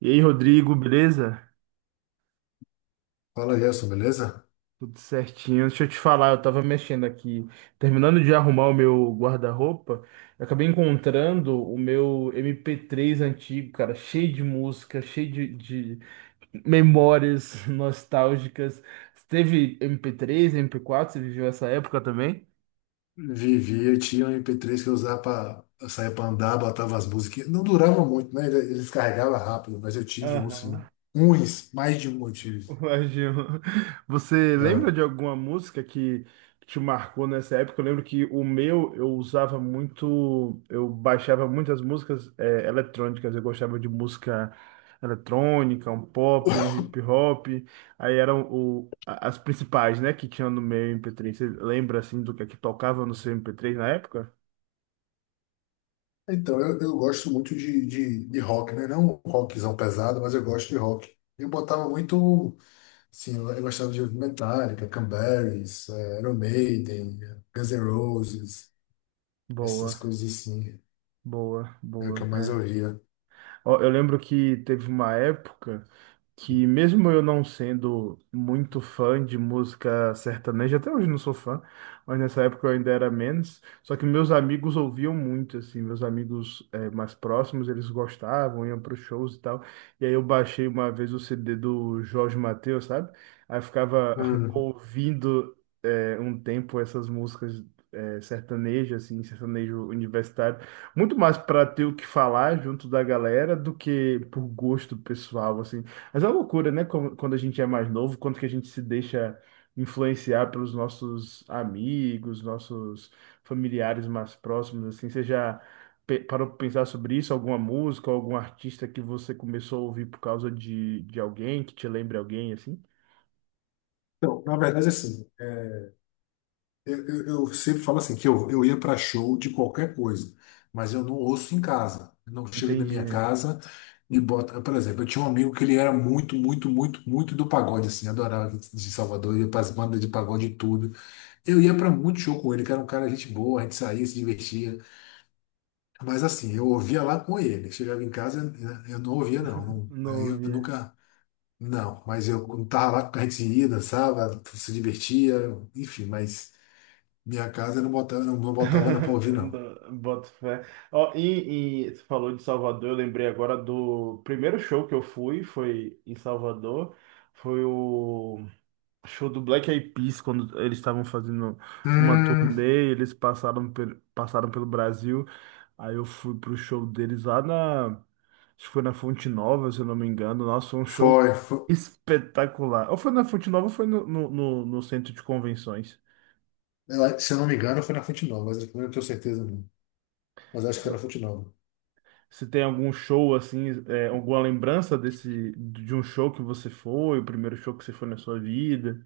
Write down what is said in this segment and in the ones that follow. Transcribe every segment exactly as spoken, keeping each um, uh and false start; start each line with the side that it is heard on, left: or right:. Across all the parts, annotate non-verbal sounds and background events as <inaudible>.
right: E aí, Rodrigo, beleza?
left: Fala, Gerson, beleza?
right: Tudo certinho. Deixa eu te falar, eu tava mexendo aqui, terminando de arrumar o meu guarda-roupa, eu acabei encontrando o meu M P três antigo, cara, cheio de música, cheio de, de memórias <laughs> nostálgicas. Você teve M P três, M P quatro? Você viveu essa época também?
left: Vivia, eu tinha um M P três que eu usava para sair para andar, botava as músicas. Não durava muito, né? Ele- Eles carregavam rápido, mas eu tive um, sim.
right: Aham.
left: Uns, mais de um eu tive.
right: Ué, Gil, você
left: É.
right: lembra de alguma música que te marcou nessa época? Eu lembro que o meu eu usava muito, eu baixava muitas músicas eh, eletrônicas, eu gostava de música eletrônica, um pop, um hip hop, aí eram o, a- as principais, né, que tinham no meu M P três. Você lembra assim do que é que tocava no seu M P três na época?
left: Então, eu, eu gosto muito de, de, de rock, né? Não um rockzão pesado, mas eu gosto de rock. Eu botava muito, assim, eu, eu gostava de ouvir Metallica, Cranberries, eh, Iron Maiden, Guns N' Roses, essas
right: Boa,
left: coisas assim.
right: boa,
left: É o que eu
right: boa,
left: mais
right: é.
left: ouvia.
right: Ó, eu lembro que teve uma época que mesmo eu não sendo muito fã de música sertaneja, até hoje não sou fã, mas nessa época eu ainda era menos, só que meus amigos ouviam muito, assim, meus amigos eh, mais próximos, eles gostavam, iam para os shows e tal, e aí eu baixei uma vez o C D do Jorge Mateus, sabe? Aí eu ficava <laughs>
left: Hum.
right: ouvindo eh, um tempo essas músicas eh, sertanejas, assim, sertanejo universitário, muito mais para ter o que falar junto da galera do que por gosto pessoal, assim, mas é uma loucura, né? como- Quando a gente é mais novo, quanto que a gente se deixa influenciar pelos nossos amigos, nossos familiares mais próximos, assim. Você já pe- parou para pensar sobre isso? Alguma música, algum artista que você começou a ouvir por causa de, de alguém, que te lembre alguém, assim?
left: Então, na verdade, assim, é, Eu, eu- eu sempre falo assim, que eu, eu ia para show de qualquer coisa, mas eu não ouço em casa. Eu não chego na minha
right: Entendi.
left: casa e boto. Por exemplo, eu tinha um amigo que ele era muito, muito, muito, muito do pagode, assim, adorava de Salvador, ia para as bandas de pagode e tudo. Eu ia para muito show com ele, que era um cara gente boa, a gente saía, se divertia. Mas assim, eu ouvia lá com ele. Chegava em casa, eu eu não ouvia, não. Não-
right: Não
left: Aí eu
right: ouvia.
left: nunca. Não, mas eu quando tava lá, a gente ia, dançava, se divertia, enfim, mas. Minha casa eu não botava, não, não botava Ana pra
right: <laughs>
left: ouvir, não.
right: Não, boto fé. Ó, e, e você falou de Salvador, eu lembrei agora do primeiro show que eu fui, foi em Salvador. Foi o show do Black Eyed Peas, quando eles estavam fazendo uma
left: Hum,
right: turnê, eles passaram, pe- passaram pelo Brasil. Aí eu fui pro show deles lá na... Acho que foi na Fonte Nova, se eu não me engano. Nossa, foi um show
left: foi, foi.
right: espetacular. Ou foi na Fonte Nova ou foi no, no, no- no centro de convenções.
left: Eu Se eu não me engano, foi na Fonte Nova, mas eu não tenho certeza, não. Mas acho que foi na Fonte
right: Eu...
left: Nova.
right: Se tem algum show assim, é, alguma lembrança desse de um show que você foi, o primeiro show que você foi na sua vida?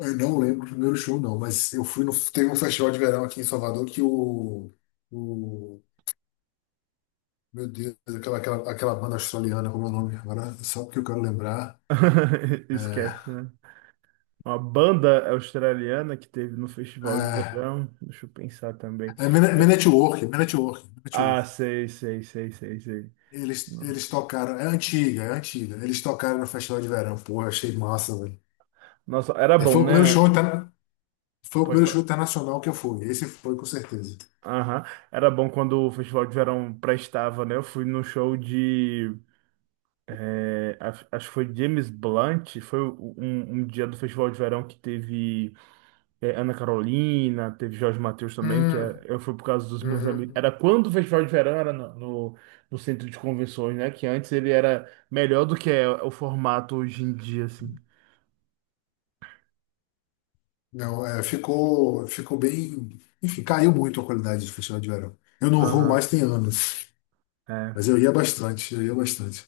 left: Eu não lembro o primeiro show, não, mas eu fui no. Teve um festival de verão aqui em Salvador que o. o meu Deus, aquela, aquela, aquela banda australiana, como é o nome? Agora, só porque eu quero lembrar.
right: <laughs> Esquece,
left: É,
right: né? Uma banda australiana que teve no festival de verão. Deixa eu pensar também.
left: é Men Men at Work, Men at Work, Men at
right: Ah,
left: Work.
right: sei, sei, sei, sei, sei.
left: Eles, eles tocaram, é antiga, é antiga. Eles tocaram no Festival de Verão, porra, achei massa, velho.
right: Nossa, era
left: É, foi
right: bom,
left: o primeiro
right: né?
left: show, tá? Foi o
right: Pode
left: primeiro show
right: falar.
left: internacional que eu fui. Esse foi com certeza.
right: Aham. Era bom quando o festival de verão prestava, né? Eu fui no show de... eh, acho acho que foi James Blunt. Foi um, um dia do festival de verão que teve é, Ana Carolina, teve Jorge Mateus também, que é,
left: Hum,
right: eu fui por causa dos meus amigos.
left: uhum.
right: Era quando o Festival de Verão era no, no, no centro de convenções, né? Que antes ele era melhor do que é o formato hoje em dia, assim.
left: Não, é, ficou, ficou bem. Enfim, caiu muito a qualidade do festival de verão. Eu não vou mais
right: Aham.
left: tem anos, mas eu ia bastante, eu ia bastante.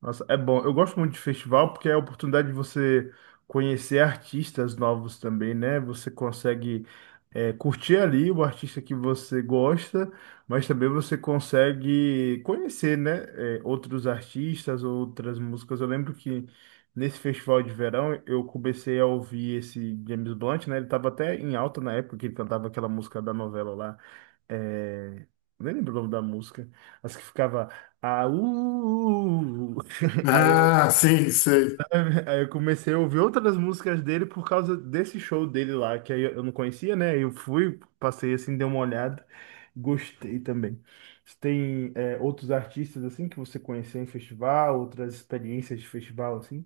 right: Nossa, é bom. Eu gosto muito de festival porque é a oportunidade de você conhecer artistas novos também, né? Você consegue é, curtir ali o artista que você gosta, mas também você consegue conhecer, né? é, outros artistas, outras músicas. Eu lembro que nesse festival de verão eu comecei a ouvir esse James Blunt, né? Ele estava até em alta na época que ele cantava aquela música da novela lá. É... Nem lembro o nome da música, mas que ficava... Aú! Aí eu,
left: Ah, sim, sei.
right: <laughs> aí eu comecei a ouvir outras músicas dele por causa desse show dele lá, que aí eu não conhecia, né? Eu fui, passei assim, dei uma olhada, gostei também. Você tem, é, outros artistas assim que você conheceu em festival, outras experiências de festival assim?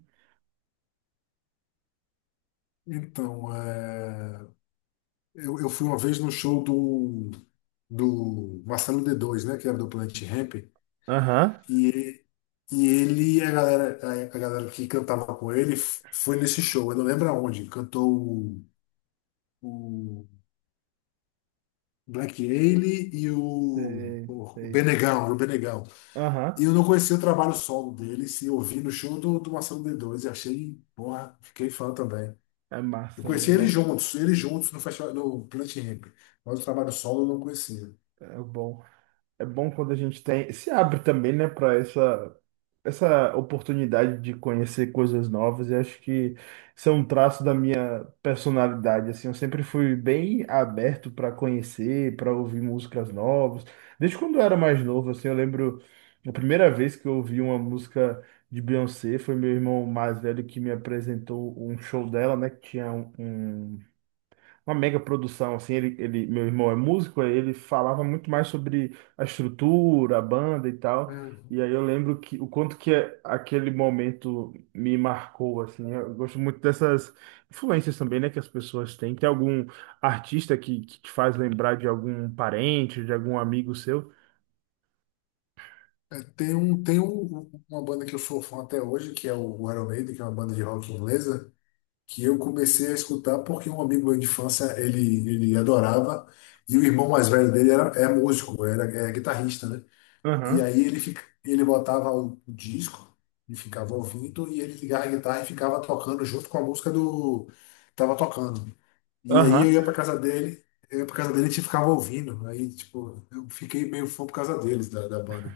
left: Então, é, eu, eu fui uma vez no show do, do Marcelo D dois, né? Que era do Planet Hemp.
right: Aham.
left: E, e ele, a galera, a, a galera que cantava com ele, f- foi nesse show. Eu não lembro aonde. Cantou o, Black Alien e o,
right: Sei,
left: o
right: sei.
left: Benegão, era o Benegão. E
right: Aham.
left: eu não conhecia o trabalho solo deles e ouvi no show do, do Marcelo d Dois, e achei, porra, fiquei fã também.
right: É
left: Eu
right: massa, né?
left: conheci eles
right: Nossa,
left: juntos, eles juntos no festival, no Planet Hemp, mas o trabalho solo eu não conhecia.
right: é bom. É bom quando a gente tem, se abre também, né, para essa essa oportunidade de conhecer coisas novas. E acho que isso é um traço da minha personalidade. Assim, eu sempre fui bem aberto para conhecer, para ouvir músicas novas. Desde quando eu era mais novo, assim, eu lembro a primeira vez que eu ouvi uma música de Beyoncé foi meu irmão mais velho que me apresentou um show dela, né, que tinha um, um- uma mega produção, assim, ele, ele, meu irmão é músico, aí ele falava muito mais sobre a estrutura, a banda e tal.
left: Hum.
right: E aí eu lembro que o quanto que é- aquele momento me marcou, assim. Eu gosto muito dessas influências também, né, que as pessoas têm. Tem algum artista que, que te faz lembrar de algum parente, de algum amigo seu?
left: É, tem um, tem um- uma banda que eu sou fã até hoje, que é o Iron Maiden, que é uma banda de rock inglesa, que eu comecei a escutar porque um amigo meu de infância, ele, ele adorava, e o irmão mais velho dele era, é músico, era, é guitarrista, né? E
right: Aham,
left: aí ele, fica, ele botava o, o disco e ficava ouvindo, e ele ligava a guitarra e ficava tocando junto com a música do, que tava tocando. E aí eu
right: aham.
left: ia pra casa dele, eu ia pra casa dele e a gente ficava ouvindo. Aí, tipo, eu fiquei meio fã por causa deles, da, da banda.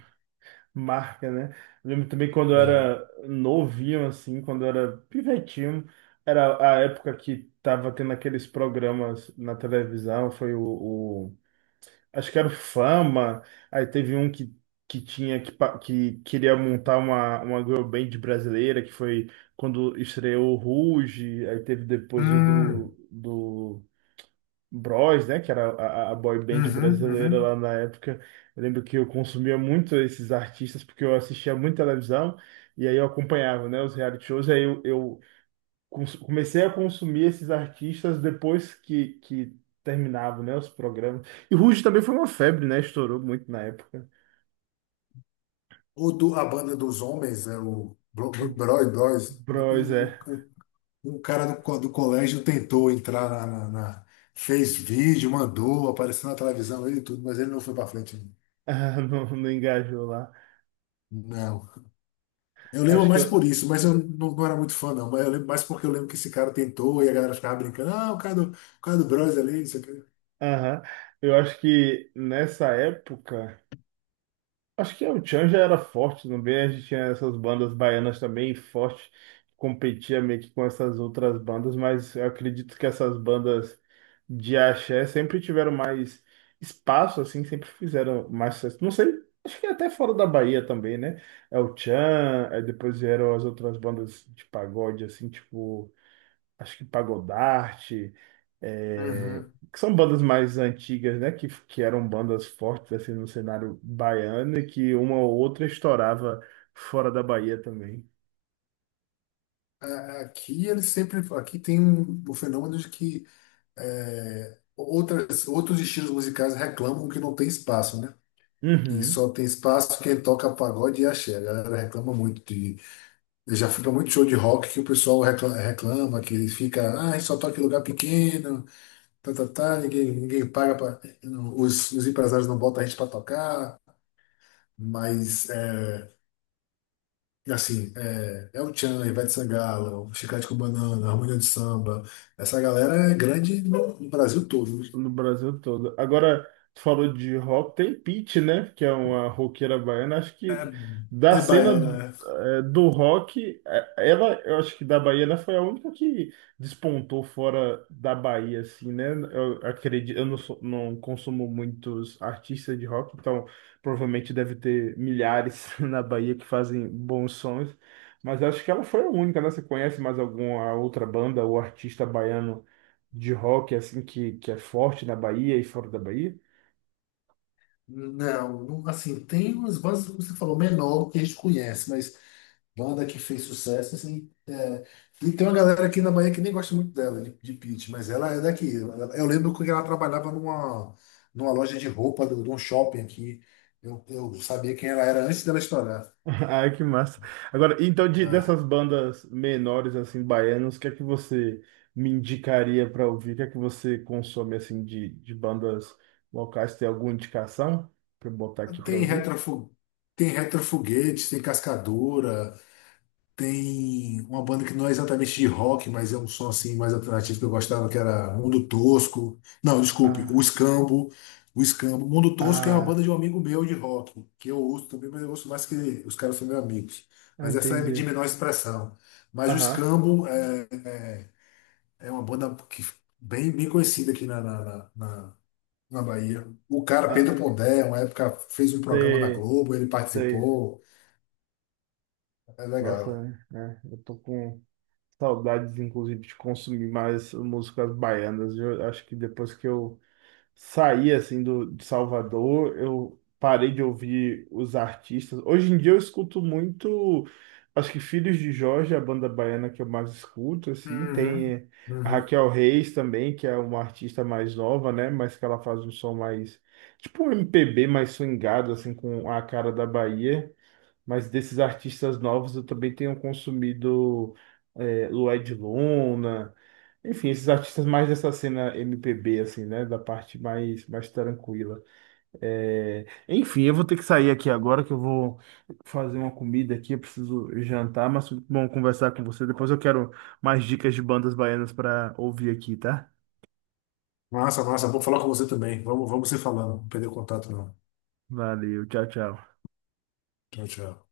right: Marca, né? Eu lembro também quando eu
left: É.
right: era novinho, assim, quando eu era pivetinho, era a época que tava tendo aqueles programas na televisão, foi o, o- acho que era o Fama, aí teve um que, que tinha, que, pa- que queria montar uma, uma girl band brasileira, que foi quando estreou o Ruge, aí teve depois o
left: Hum,
right: do Bros, né? Que era a, a boy band
left: uhum,
right: brasileira
left: uhum.
right: lá na época. Eu lembro que eu consumia muito esses artistas porque eu assistia muito televisão e aí eu acompanhava, né? Os reality shows. Aí eu, eu cons- comecei a consumir esses artistas depois que, que terminavam, né? Os programas. E Ruge também foi uma febre, né? Estourou muito na época.
left: O do, a banda dos homens, é o Bro- Bro- Brothers,
right: Bros,
left: um,
right: é. <laughs>
left: um. Um cara do, co- do colégio tentou entrar na, na- na- fez vídeo, mandou, apareceu na televisão, ele e tudo, mas ele não foi pra frente.
right: Ah, não, não engajou lá.
left: Não. Eu lembro
right: Acho que
left: mais
right: eu...
left: por isso, mas eu não, não era muito fã, não. Mas eu lembro mais porque eu lembro que esse cara tentou e a galera ficava brincando. Ah, o cara do, o cara do Bros ali, isso aqui.
right: Aham. Eu acho que nessa época... Acho que o Tchan já era forte também, a gente tinha essas bandas baianas também forte, competia meio que com essas outras bandas, mas eu acredito que essas bandas de axé sempre tiveram mais espaço, assim, sempre fizeram mais sucesso. Não sei, acho que até fora da Bahia também, né? É o Tchan, aí depois vieram as outras bandas de pagode, assim, tipo acho que Pagodarte, é,
left: Uhum.
right: que são bandas mais antigas, né? Que, que eram bandas fortes assim no cenário baiano e que uma ou outra estourava fora da Bahia também.
left: Aqui eles sempre. Aqui tem um, um fenômeno de que é, outras, outros estilos musicais reclamam que não tem espaço, né? Que
right: Uhum.
left: só tem espaço quem toca pagode e axé. A galera reclama muito. Já fui muito show de rock que o pessoal recla- reclama, que fica, ah, só toca em lugar pequeno, tá, tá, tá, ninguém, ninguém paga para Os, os empresários não botam a gente para tocar, mas é, assim, é, é o Tchan, Ivete Sangalo, Chiclete com Banana, Harmonia de Samba, essa galera é grande no, no Brasil todo.
right: No Brasil todo. Agora, tu falou de rock, tem Pitty, né? Que é uma roqueira baiana. Acho que da
left: É, é
right: cena
left: baiana, né?
right: eh, do rock, eh, ela, eu acho que da Bahia, né, foi a única que despontou fora da Bahia, assim, né? Eu acredito, eu não, sou- não consumo muitos artistas de rock, então provavelmente deve ter milhares <laughs> na Bahia que fazem bons sons. Mas acho que ela foi a única, né? Você conhece mais alguma outra banda ou artista baiano de rock assim que, que é forte na Bahia e fora da Bahia?
left: Não, não, assim, tem umas bandas, como você falou, menor que a gente conhece, mas. Banda que fez sucesso, assim, é. E tem uma galera aqui na Bahia que nem gosta muito dela, de, de Pitty, mas ela é daqui. Ela- Eu lembro que ela trabalhava numa, numa loja de roupa, de, de um shopping aqui. Eu, eu sabia quem ela era antes dela estourar.
right: <laughs> Ai, que massa. Agora, então, de-
left: Ah,
right: dessas bandas menores, assim, baianas, o que é que você me indicaria para ouvir? O que é que você consome, assim, de, de bandas locais? Tem alguma indicação para botar aqui para
left: tem
right: ouvir?
left: retrofu, tem retrofoguete, tem cascadura. Tem uma banda que não é exatamente de rock, mas é um som assim mais alternativo que eu gostava, que era Mundo Tosco. Não, desculpe, o
right: Ah,
left: Escambo. O Escambo. Mundo Tosco é uma banda
right: ah,
left: de um amigo meu de rock, que eu ouço também, mas eu ouço mais que os caras são meus amigos.
right: ah,
left: Mas essa é
right: entendi.
left: de menor expressão. Mas o
right: Aham,
left: Escambo é, é uma banda que, bem, bem conhecida aqui na, na, na, na- na Bahia. O cara, Pedro
right: ah,
left: Pondé, uma época fez um programa na
right: sei,
left: Globo, ele
right: sei.
left: participou. É legal.
right: Nossa, né? Eu tô com saudades, inclusive, de consumir mais músicas baianas. Eu acho que depois que eu saí assim do, de Salvador, eu parei de ouvir os artistas. Hoje em dia eu escuto muito, acho que Filhos de Jorge, é a banda baiana que eu mais escuto, assim.
left: Uhum,
right: Tem a
left: uhum.
right: Raquel Reis também, que é uma artista mais nova, né? Mas que ela faz um som mais, tipo um M P B mais swingado, assim, com a cara da Bahia. Mas desses artistas novos eu também tenho consumido é, Lued Luna, enfim, esses artistas mais dessa cena M P B, assim, né? Da parte mais, mais tranquila. É, enfim, eu vou ter que sair aqui agora que eu vou fazer uma comida aqui, eu preciso jantar, mas foi muito bom conversar com você. Depois eu quero mais dicas de bandas baianas para ouvir aqui, tá?
left: Massa, massa. Vou falar com você também. Vamos, vamos se falando. Não perder o contato, não.
right: Valeu, tchau, tchau.
left: Tchau, tchau.